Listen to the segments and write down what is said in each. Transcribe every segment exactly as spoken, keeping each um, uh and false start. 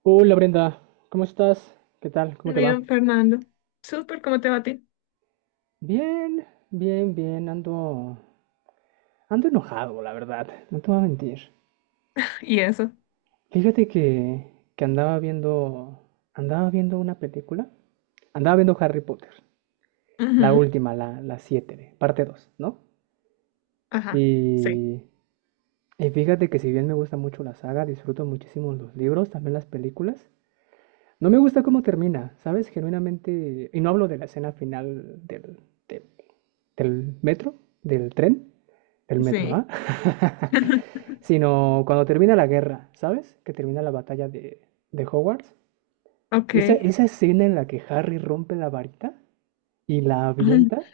Hola Brenda, ¿cómo estás? ¿Qué tal? ¿Cómo te va? Bien, Fernando. Súper, ¿cómo te va a ti? Bien, bien, bien, ando, ando enojado, la verdad, no te voy a mentir. Y eso. Fíjate que, que andaba viendo, andaba viendo una película, andaba viendo Harry Potter, la Ujú. última, la, la siete, parte dos, ¿no? Ajá. Sí. Y, y fíjate que si bien me gusta mucho la saga, disfruto muchísimo los libros, también las películas, no me gusta cómo termina, ¿sabes? Genuinamente, y no hablo de la escena final del, de del metro, del tren, del metro, Sí. ¿ah? Sino cuando termina la guerra, ¿sabes? Que termina la batalla de, de Hogwarts. Ok. Esa, esa escena en la que Harry rompe la varita y la Ujú. avienta,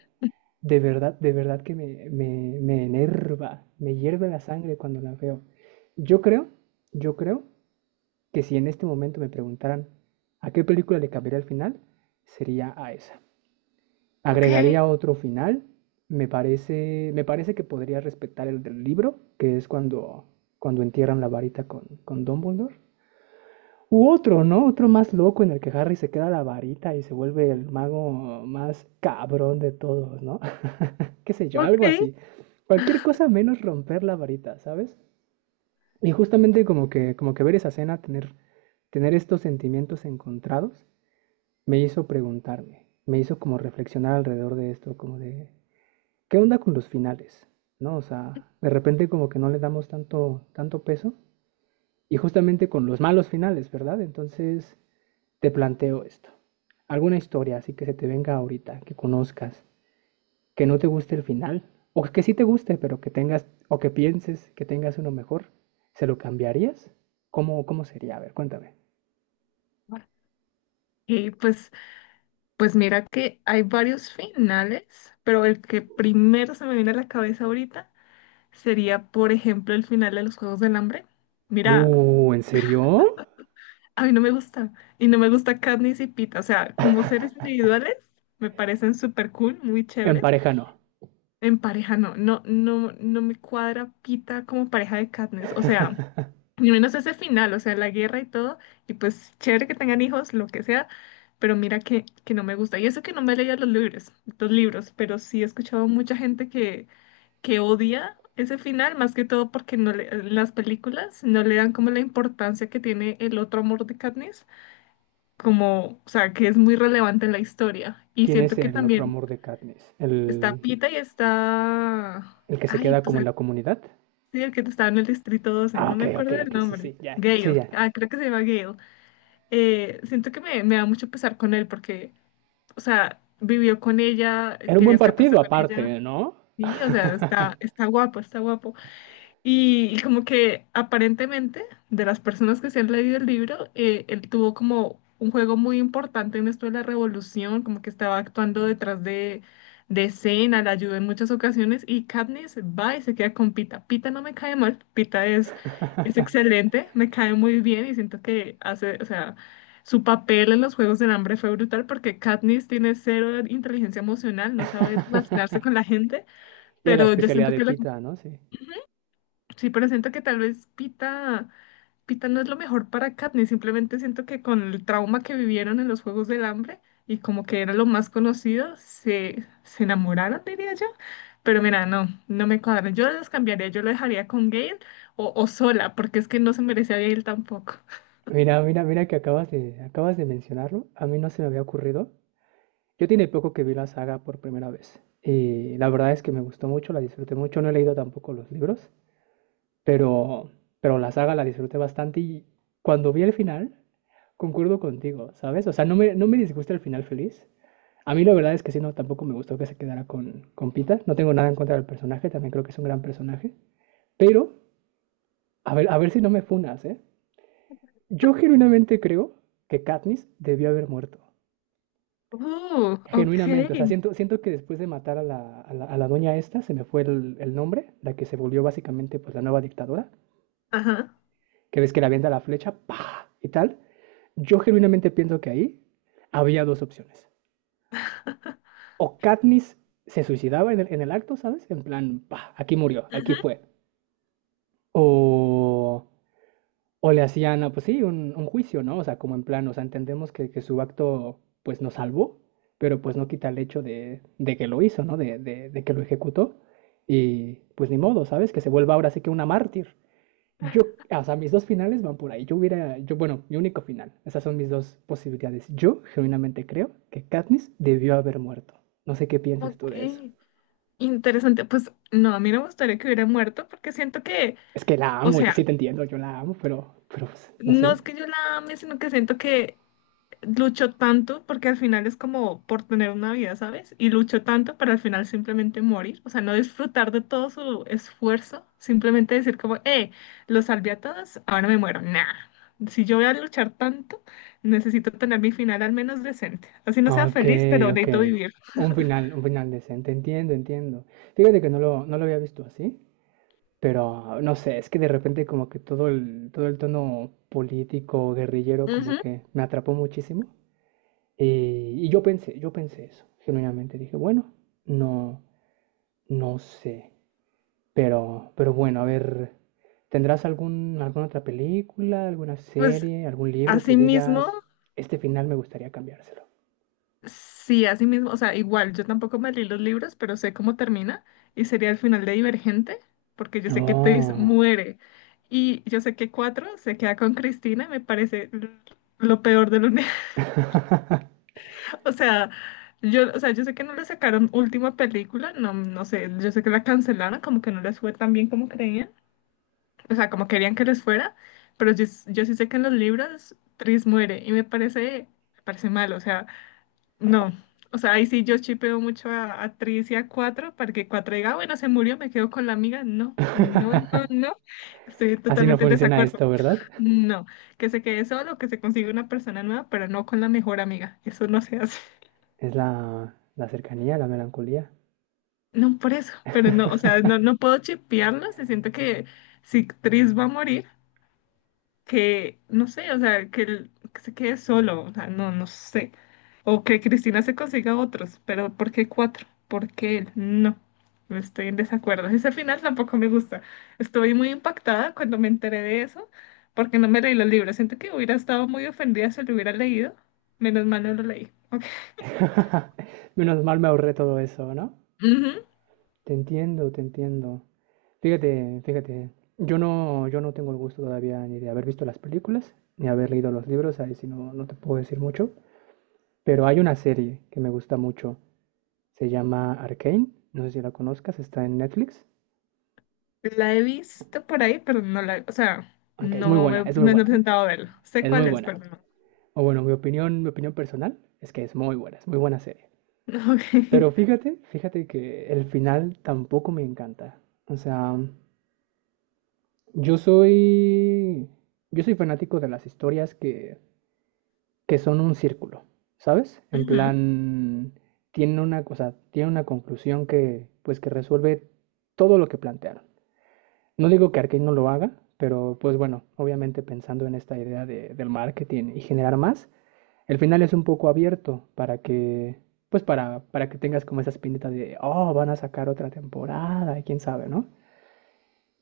de verdad, de verdad que me, me, me enerva, me hierve la sangre cuando la veo. Yo creo, yo creo que si en este momento me preguntaran a qué película le cambiaría el final, sería a esa. Ok. Agregaría otro final. Me parece, me parece que podría respetar el del libro, que es cuando, cuando entierran la varita con, con Dumbledore. U otro, ¿no? Otro más loco en el que Harry se queda la varita y se vuelve el mago más cabrón de todos, ¿no? Qué sé yo, Ok. algo así. Cualquier cosa menos romper la varita, ¿sabes? Y justamente como que, como que ver esa escena, tener, tener estos sentimientos encontrados, me hizo preguntarme, me hizo como reflexionar alrededor de esto, como de, ¿qué onda con los finales? ¿No? O sea, de repente como que no le damos tanto, tanto peso. Y justamente con los malos finales, ¿verdad? Entonces te planteo esto. ¿Alguna historia así que se te venga ahorita, que conozcas, que no te guste el final? O que sí te guste, pero que tengas, o que pienses que tengas uno mejor. ¿Se lo cambiarías? ¿Cómo, cómo sería? A ver, cuéntame. Y pues, pues mira que hay varios finales, pero el que primero se me viene a la cabeza ahorita sería, por ejemplo, el final de los Juegos del Hambre. Mira, Uh, ¿en serio? a mí no me gusta. Y no me gusta Katniss y Pita. O sea, como seres individuales, me parecen súper cool, muy En chéveres. pareja no. En pareja no, no, no, no me cuadra Pita como pareja de Katniss, o sea, ni menos ese final, o sea, la guerra y todo, y pues chévere que tengan hijos, lo que sea, pero mira que, que no me gusta. Y eso que no me he leído los libros, los libros, pero sí he escuchado mucha gente que, que odia ese final, más que todo porque no le- en las películas no le dan como la importancia que tiene el otro amor de Katniss, como, o sea, que es muy relevante en la historia. Y ¿Quién es siento que el otro también amor de Katniss? está ¿El, Pita y está. el que se Ay, queda pues como en la comunidad? sí, el que estaba en el distrito doce, Ah, no ok, me ok, acuerdo del ok, sí, nombre. sí, ya, sí, Gale, ya. ah, creo que se llama Gale. Eh, siento que me, me da mucho pesar con él porque, o sea, vivió con ella, Era un quería buen escaparse partido con ella. aparte, ¿no? Sí, o sea, está, está guapo, está guapo. Y, y como que aparentemente, de las personas que se han leído el libro, eh, él tuvo como un juego muy importante en esto de la revolución, como que estaba actuando detrás de, de escena, la ayudó en muchas ocasiones y Katniss va y se queda con Pita. Pita no me cae mal, Pita es, es excelente, me cae muy bien y siento que hace, o sea, su papel en los Juegos del Hambre fue brutal porque Katniss tiene cero inteligencia emocional, no sabe relacionarse con la gente, Y a la pero yo especialidad siento de que lo. pita, ¿no? Sí. Sí, pero siento que tal vez Pita, Pita no es lo mejor para Katniss, simplemente siento que con el trauma que vivieron en los Juegos del Hambre y como que era lo más conocido, se, se enamoraron, diría yo. Pero mira, no, no me cuadran. Yo los cambiaría, yo lo dejaría con Gale o, o sola, porque es que no se merece a Gale tampoco. Mira, mira, mira que acabas de, acabas de mencionarlo. A mí no se me había ocurrido. Yo tiene poco que vi la saga por primera vez. Y la verdad es que me gustó mucho, la disfruté mucho. No he leído tampoco los libros. Pero, pero la saga la disfruté bastante y cuando vi el final, concuerdo contigo, ¿sabes? O sea, no me, no me disgusta el final feliz. A mí la verdad es que sí, no, tampoco me gustó que se quedara con, con Pita. No tengo nada en contra del personaje, también creo que es un gran personaje. Pero, a ver, a ver si no me funas, ¿eh? Yo genuinamente creo que Katniss debió haber muerto. Uh, ok. Genuinamente, o sea, siento, siento que después de matar a la, a la, a la doña esta, se me fue el, el nombre, la que se volvió básicamente pues la nueva dictadora. Ajá. Que ves que le avienta la flecha, ¡pah! Y tal. Yo genuinamente pienso que ahí había dos opciones. O Katniss se suicidaba en el, en el acto, ¿sabes? En plan, ¡pah! Aquí murió, aquí Ujú. fue. O, o le hacían, ah, pues sí, un, un juicio, ¿no? O sea, como en plan, o sea, entendemos que, que su acto, pues, nos salvó, pero pues no quita el hecho de, de que lo hizo, ¿no? De, de, de que lo ejecutó. Y pues ni modo, ¿sabes? Que se vuelva ahora sí que una mártir. Yo, o sea, mis dos finales van por ahí. Yo hubiera, yo, bueno, mi único final. Esas son mis dos posibilidades. Yo genuinamente creo que Katniss debió haber muerto. No sé qué pienses tú Ok, de eso. interesante. Pues no, a mí no me gustaría que hubiera muerto porque siento que, Es que la o amo, yo sea, sí te entiendo, yo la amo, pero, pero pues, no no sé. es que yo la ame, sino que siento que luchó tanto, porque al final es como por tener una vida, ¿sabes? Y luchó tanto para al final simplemente morir, o sea, no disfrutar de todo su esfuerzo, simplemente decir como, eh, los salvé a todos, ahora me muero. Nah, si yo voy a luchar tanto, necesito tener mi final al menos decente. Así no sea Ok, feliz, pero ok. necesito vivir. Un final, un final decente. Entiendo, entiendo. Fíjate que no lo, no lo había visto así, pero no sé, es que de repente como que todo el, todo el tono político, guerrillero, como Ujú. que me atrapó muchísimo. Eh, y yo pensé, yo pensé eso, genuinamente dije, bueno, no, no sé, pero, pero bueno, a ver, ¿tendrás algún, alguna otra película, alguna Pues serie, algún libro que así mismo. digas, este final me gustaría cambiárselo? Sí, así mismo, o sea, igual, yo tampoco me leí los libros, pero sé cómo termina y sería el final de Divergente, porque yo sé que Tess Oh. muere y yo sé que Cuatro se queda con Cristina, me parece l- lo peor del universo. O sea, yo, o sea, yo sé que no le sacaron última película, no, no sé, yo sé que la cancelaron, como que no les fue tan bien como creían, o sea, como querían que les fuera, pero yo, s- yo sí sé que en los libros Tris muere y me parece, me parece mal, o sea. No, o sea, ahí sí yo chipeo mucho a, a Tris y a Cuatro para que Cuatro diga: "Ah, bueno, se murió, me quedo con la amiga." No, no, no, no. Estoy Así no totalmente en funciona desacuerdo. esto, ¿verdad? No, que se quede solo, que se consiga una persona nueva, pero no con la mejor amiga. Eso no se hace. Es la, la cercanía, la melancolía. No, por eso, pero no, o sea, no, no puedo chipearlo, se siento que si Tris va a morir. Que, no sé, o sea, que, él- que se quede solo, o sea, no, no sé. O que Cristina se consiga otros, pero ¿por qué cuatro? ¿Por qué él? No, estoy en desacuerdo. Ese final tampoco me gusta. Estoy muy impactada cuando me enteré de eso, porque no me leí los libros. Siento que hubiera estado muy ofendida si lo hubiera leído. Menos mal no lo leí. Ok. Menos mal me ahorré todo eso, ¿no? Ujú. Te entiendo, te entiendo. Fíjate, fíjate, yo no, yo no tengo el gusto todavía ni de haber visto las películas, ni haber leído los libros, ahí sí no, no te puedo decir mucho, pero hay una serie que me gusta mucho, se llama Arcane, no sé si la conozcas, está en Netflix, La he visto por ahí, pero no la, o sea, aunque es muy no me, buena, es muy no me he buena, ¿eh? sentado a verlo. Sé Es muy cuál es, buena. pero no. O bueno, mi opinión, mi opinión personal es que es muy buena, es muy buena serie. Ok. Pero fíjate, fíjate que el final tampoco me encanta. O sea, yo soy. Yo soy fanático de las historias que, que son un círculo, ¿sabes? En Ujú, plan, tiene una cosa, tiene una conclusión que, pues, que resuelve todo lo que plantearon. No digo que Arkane no lo haga, pero pues bueno, obviamente pensando en esta idea de- del marketing y generar más, el final es un poco abierto para que, pues para, para que tengas como esa espinita de, oh, van a sacar otra temporada, y quién sabe, ¿no?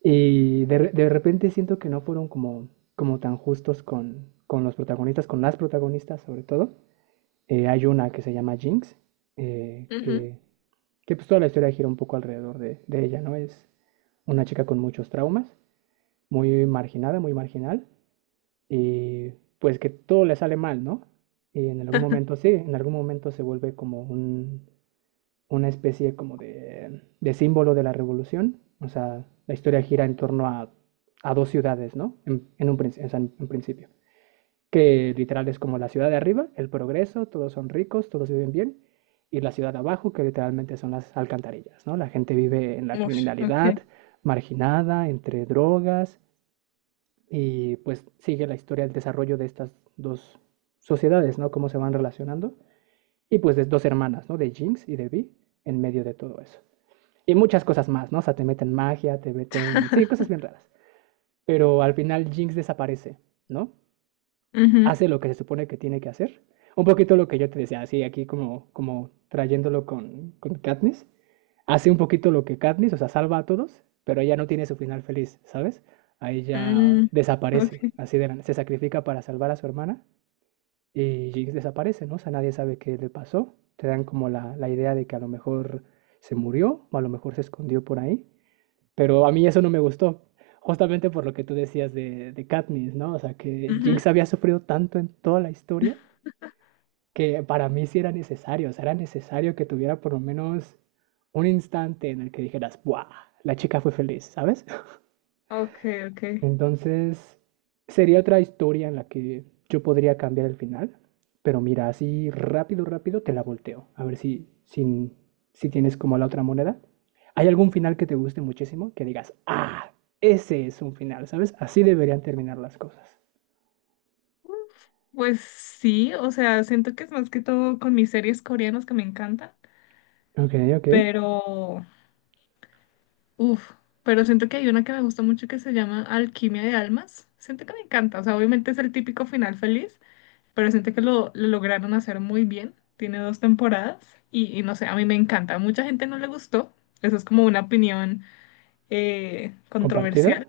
Y de, re- de repente siento que no fueron como, como tan justos con, con los protagonistas, con las protagonistas sobre todo. Eh, hay una que se llama Jinx, eh, ujú. que, que pues toda la historia gira un poco alrededor de, de ella, ¿no? Es una chica con muchos traumas, muy marginada, muy marginal, y pues que todo le sale mal, ¿no? Y en algún momento sí, en algún momento se vuelve como un, una especie como de, de símbolo de la revolución. O sea, la historia gira en torno a, a dos ciudades, ¿no? En, en un, o sea, en principio. Que literal es como la ciudad de arriba, el progreso, todos son ricos, todos viven bien. Y la ciudad de abajo, que literalmente son las alcantarillas, ¿no? La gente vive en la Ush, criminalidad, ok. marginada, entre drogas. Y pues sigue la historia, el desarrollo de estas dos sociedades, ¿no? Cómo se van relacionando. Y pues de dos hermanas, ¿no? De Jinx y de Vi, en medio de todo eso. Y muchas cosas más, ¿no? O sea, te meten magia, te meten... Sí, cosas bien raras. Pero al final Jinx desaparece, ¿no? Ujú. Hace lo que se supone que tiene que hacer. Un poquito lo que yo te decía, así aquí como, como trayéndolo con, con Katniss. Hace un poquito lo que Katniss, o sea, salva a todos, pero ella no tiene su final feliz, ¿sabes? Ahí ya Mm, desaparece, ok. así de la- se sacrifica para salvar a su hermana y Jinx desaparece, ¿no? O sea, nadie sabe qué le pasó. Te dan como la, la idea de que a lo mejor se murió o a lo mejor se escondió por ahí. Pero a mí eso no me gustó, justamente por lo que tú decías de, de Katniss, ¿no? O sea, que Ujú. Jinx había sufrido tanto en toda la historia que para mí sí era necesario, o sea, era necesario que tuviera por lo menos un instante en el que dijeras, ¡buah! La chica fue feliz, ¿sabes? Ok, ok. Entonces, sería otra historia en la que yo podría cambiar el final, pero mira, así rápido, rápido te la volteo. A ver si, si, si tienes como la otra moneda. ¿Hay algún final que te guste muchísimo? Que digas, ah, ese es un final, ¿sabes? Así deberían terminar las cosas. Pues sí, o sea, siento que es más que todo con mis series coreanas que me encantan, Ok, ok. pero, uff, pero siento que hay una que me gusta mucho que se llama Alquimia de Almas. Siento que me encanta, o sea, obviamente es el típico final feliz, pero siento que lo, lo lograron hacer muy bien. Tiene dos temporadas y, y no sé, a mí me encanta. A mucha gente no le gustó, eso es como una opinión eh, ¿Compartida? controversial.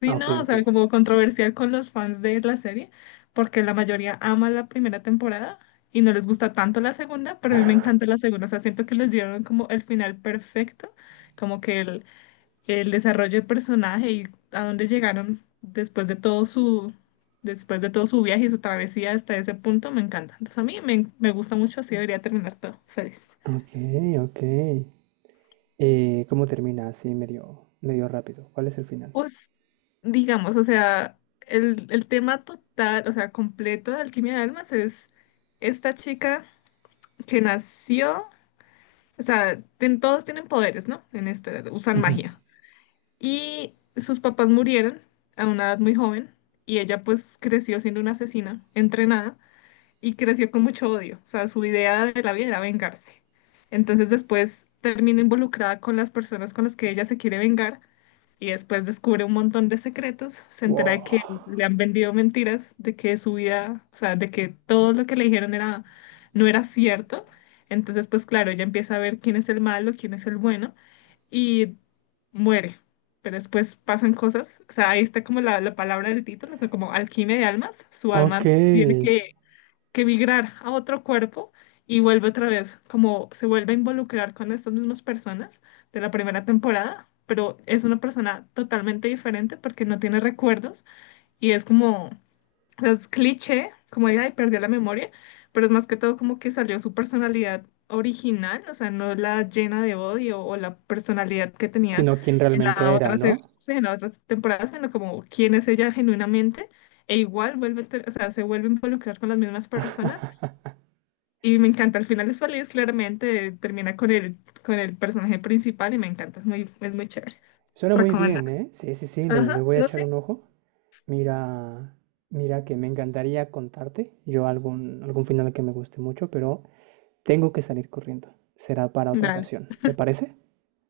Sí, Ah, ok, no, o ok. sea, como controversial con los fans de la serie, porque la mayoría ama la primera temporada y no les gusta tanto la segunda, pero a mí me encanta la segunda, o sea, siento que les dieron como el final perfecto, como que el, el desarrollo del personaje y a dónde llegaron después de todo su, después de todo su viaje y su travesía hasta ese punto, me encanta. Entonces a mí me, me gusta mucho, así debería terminar todo. Feliz. Ok, ok. Eh, ¿cómo termina? Así medio, medio rápido. ¿Cuál es el final? Pues, digamos, o sea, el, el tema total, o sea, completo de Alquimia de Almas es esta chica que nació, o sea, ten- todos tienen poderes, ¿no? En este, usan Ujú. magia. Y sus papás murieron a una edad muy joven y ella pues creció siendo una asesina entrenada y creció con mucho odio. O sea, su idea de la vida era vengarse. Entonces después termina involucrada con las personas con las que ella se quiere vengar y después descubre un montón de secretos. Se entera de que Wow. le han vendido mentiras, de que su vida, o sea, de que todo lo que le dijeron era, no era cierto. Entonces, pues claro, ella empieza a ver quién es el malo, quién es el bueno y muere. Pero después pasan cosas, o sea, ahí está como la, la palabra del título, o sea, como alquimia de almas, su Ok. alma tiene que que migrar a otro cuerpo y vuelve otra vez, como se vuelve a involucrar con estas mismas personas de la primera temporada, pero es una persona totalmente diferente porque no tiene recuerdos y es como, o sea, es cliché, como de, ay, perdió la memoria, pero es más que todo como que salió su personalidad original, o sea, no la llena de odio o la personalidad que tenía Sino quién en la realmente era, otra, se- ¿no? sí, en la otra temporada, sino como quién es ella genuinamente e igual vuelve, a ter- o sea, se vuelve a involucrar con las mismas personas y me encanta, al final es feliz, claramente, termina con el, con el personaje principal y me encanta, es muy, es muy chévere. Suena muy Recomendar. bien, ¿eh? Sí, sí, sí, le, Ajá, le voy a no echar sé. un ojo. Mira, mira que me encantaría contarte yo algún, algún final que me guste mucho, pero tengo que salir corriendo. Será para otra Dale, ocasión. ¿Te parece?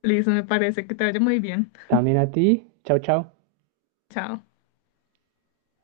listo, me parece que te vaya muy bien. También a ti. Chao, chao. Chao.